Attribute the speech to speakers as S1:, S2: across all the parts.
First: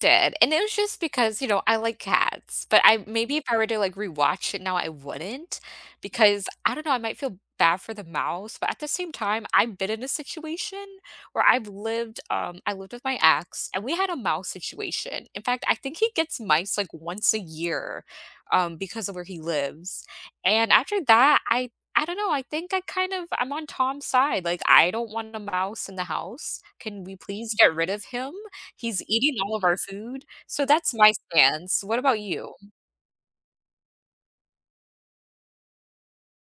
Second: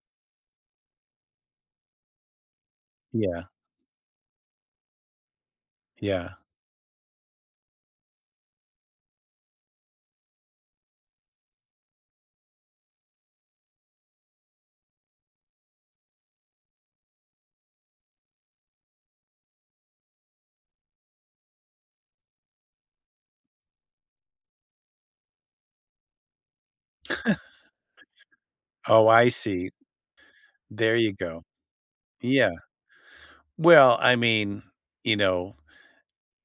S1: Did and it was just because, you know, I like cats, but I maybe if
S2: Yeah.
S1: I were to, like, rewatch it now I wouldn't.
S2: Yeah.
S1: Because I don't know, I might feel bad for the mouse, but at the same time, I've been in a situation where I've lived, um, I lived with my ex, and we had a mouse situation. In fact, I think he gets mice like once a year, um, because of where he lives, and after that, I I don't know, I think I kind of I'm on Tom's side. Like, I don't want a mouse in the house, can we please get rid of him? He's
S2: Oh, I
S1: eating all of
S2: see.
S1: our food, so, that's
S2: There
S1: my
S2: you go.
S1: stance. What about
S2: Yeah.
S1: you?
S2: Well, I mean, you know.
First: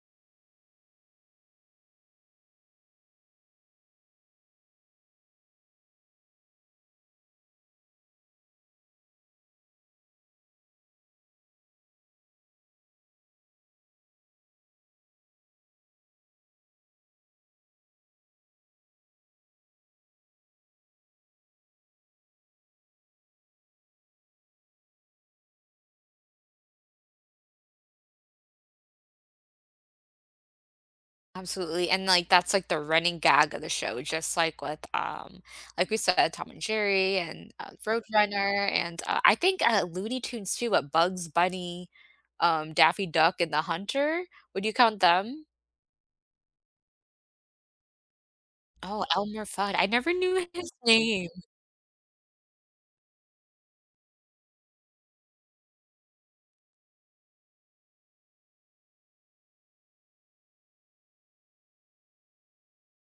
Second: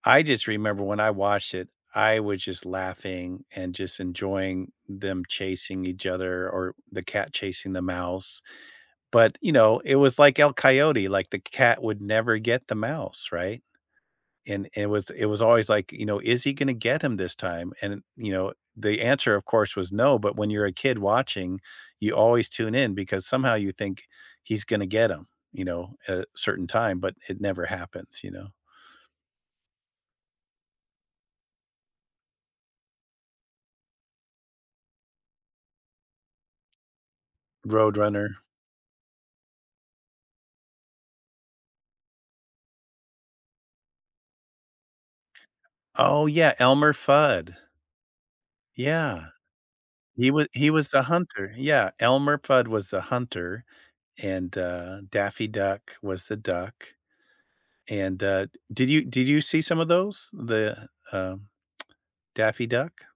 S2: I just remember when I watched it, I wa just laughing and just enjoying them chasing each other or or the cat chasing the mouse, but, you know, it was, like, El Coyote, like, the c cat would never get the mouse, right? And it was it was always, like, you know, is he gonna get him this time, and, you know, the answer, of course, was no, but when you're a kid watching, you always tune in because somehow you think he's gonna get him, you know, at a certain time, but it never happens, you know.
S1: Absolutely, and, like, that's, like, the running gag of the show, just like with, um like we said, Tom and Jerry and, uh,
S2: Roadrunner.
S1: Roadrunner and, uh, I think, uh, Looney Tunes too, but Bugs Bunny, um, Daffy Duck and The Hunter, would you count them?
S2: Oh yeah, Elmer Fudd.
S1: Oh,
S2: Yeah.
S1: Elmer Fudd, I never
S2: He wa
S1: knew
S2: he
S1: his
S2: was the
S1: name.
S2: hunter, yeah, Elmer Fudd was the hunter, and, uh, Daffy Duck was the duck. And, uh, d did you did you see some of those, the, um, Daffy Duck?